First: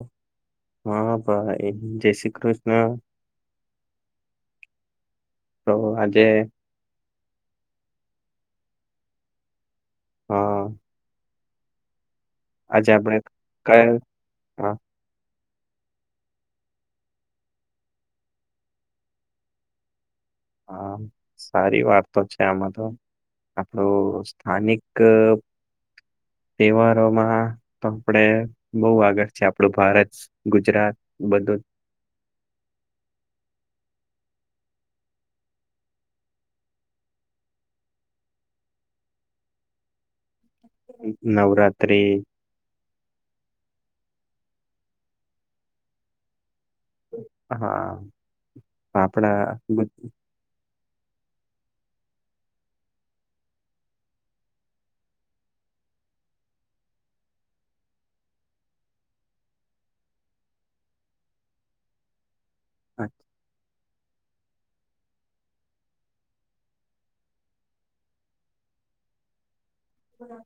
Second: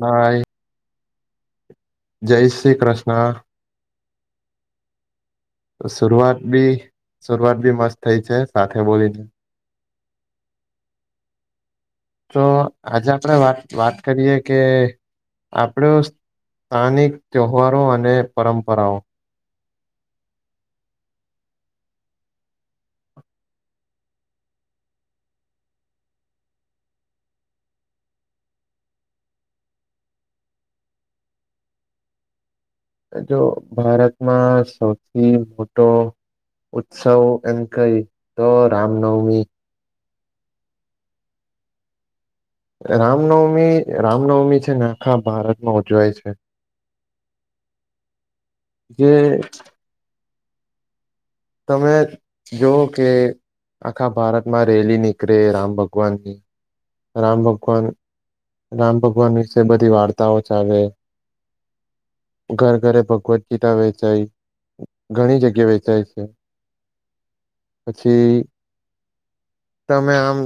ભાઈ હા ભાઈ જય શ્રી કૃષ્ણ. તો શરૂઆત બી શરૂઆત બી મસ્ત થઈ છે, સાથે બોલીને હ. તો આજે આપણે આપડે વાત વાત કયા કરીએ કે હા આપણો સ્થાનિક તહેવારો અને પરંપરાઓ હા સારી વાતો છે, આમાં તો આપડો સ્થાનિક તહેવારોમાં તો આપડે બો આગળ છે, આપડું ભારત ગુજરાત બધું જો ભારતમાં સૌથી મોટો ઉત્સવ એમ કહી તો રામનવમી નવરાત્રિ રામનવમી રામનવમી છે, ને આખા ભારતમાં ઉજવાય છે. હા જે આપડા ગુ તમે જોઓ કે આખા ભારતમાં રેલી નીકળે રામ ભગવાનની રામ ભગવાન રામ ભગવાન વિશે બધી વાર્તાઓ ચાલે ઘરે ઘરે ભગવત ગીતા વેચાય ઘણી જગ્યા વેચાય છે. પછી તમે આમ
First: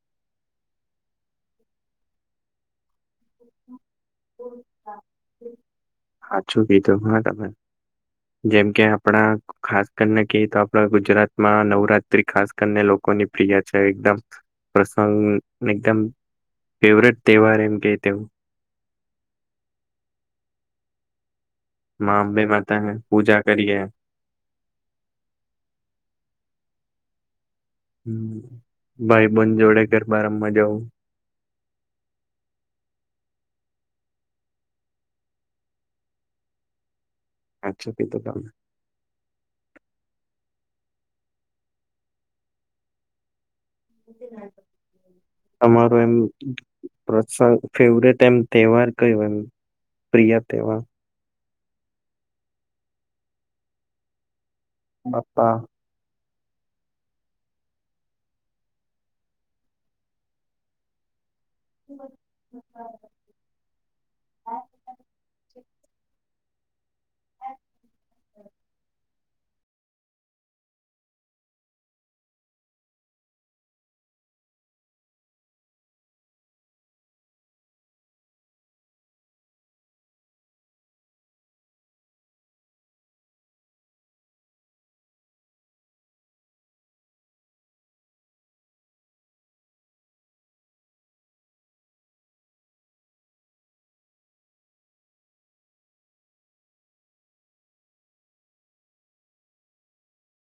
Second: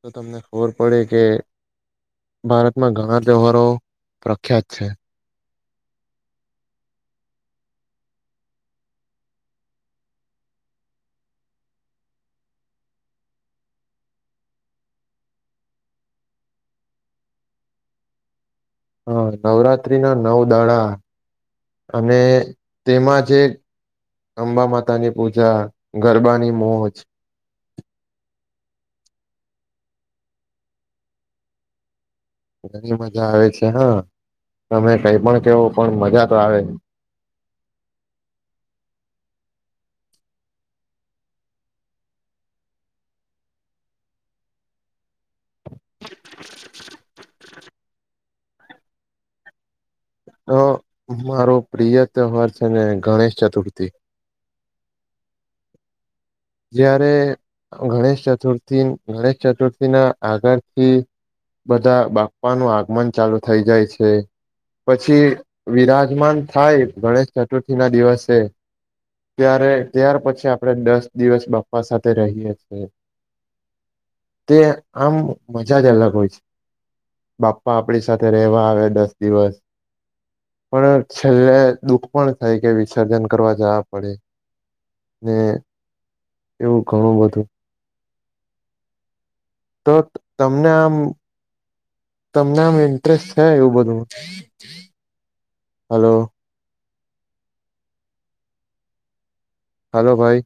તો તમને ખબર પડે કે ભારતમાં ઘણા તહેવારો પ્રખ્યાત છે હાચું કીધું હા તમેં જેમ કે આપણા ખાસ કરીને કેય તો આપડા ગુજરાતમાં નવરાત્રી ખાસ કરને લોકોની પ્રિય છે એકદમ પ્રસંગ એકદમ ફેવરેટ તહેવાર એમ કે તેવુ હ નવરાત્રી ના નવ દાડા અને મા અંબે માતાને તેમાં જે પૂજા કરીએ અંબા માતાની પૂજા ગરબાની મોજ ભાઈબંધ જોડે ગરબા રમવા જવું ઘણી મજા આવે છે હા તમે કઈ પણ કેવો પણ મજા તો આવે હાચું કીધું તમે તમારો એમ પ્રશગ ફેવરેટ એમ તહેવાર કયુ એમ પ્રિય તો તહેવાર મારો પ્રિય તહેવાર છે ને ગણેશ ચતુર્થી બાપ્પા જયારે ગણેશ ચતુર્થી ગણેશ ચતુર્થીના આગળથી બધા બાપ્પા નું આગમન ચાલુ થઇ જાય છે. પછી વિરાજમાન થાય ગણેશ ચતુર્થી ના દિવસે ત્યારે ત્યાર પછી આપણે દસ દિવસ બાપ્પા સાથે રહીએ છી તે આમ મજા જ અલગ હોય છે. બાપ્પા આપડી સાથે રહેવા આવે દસ દિવસ પણ છેલ્લે દુઃખ પણ થાય કે વિસર્જન કરવા જવા પડે [unintelligible] એવું ઘણું બધું તો તમને આમ તમને આમ ઇન્ટરેસ્ટ છે એવું બધું હલો હલો ભાઈ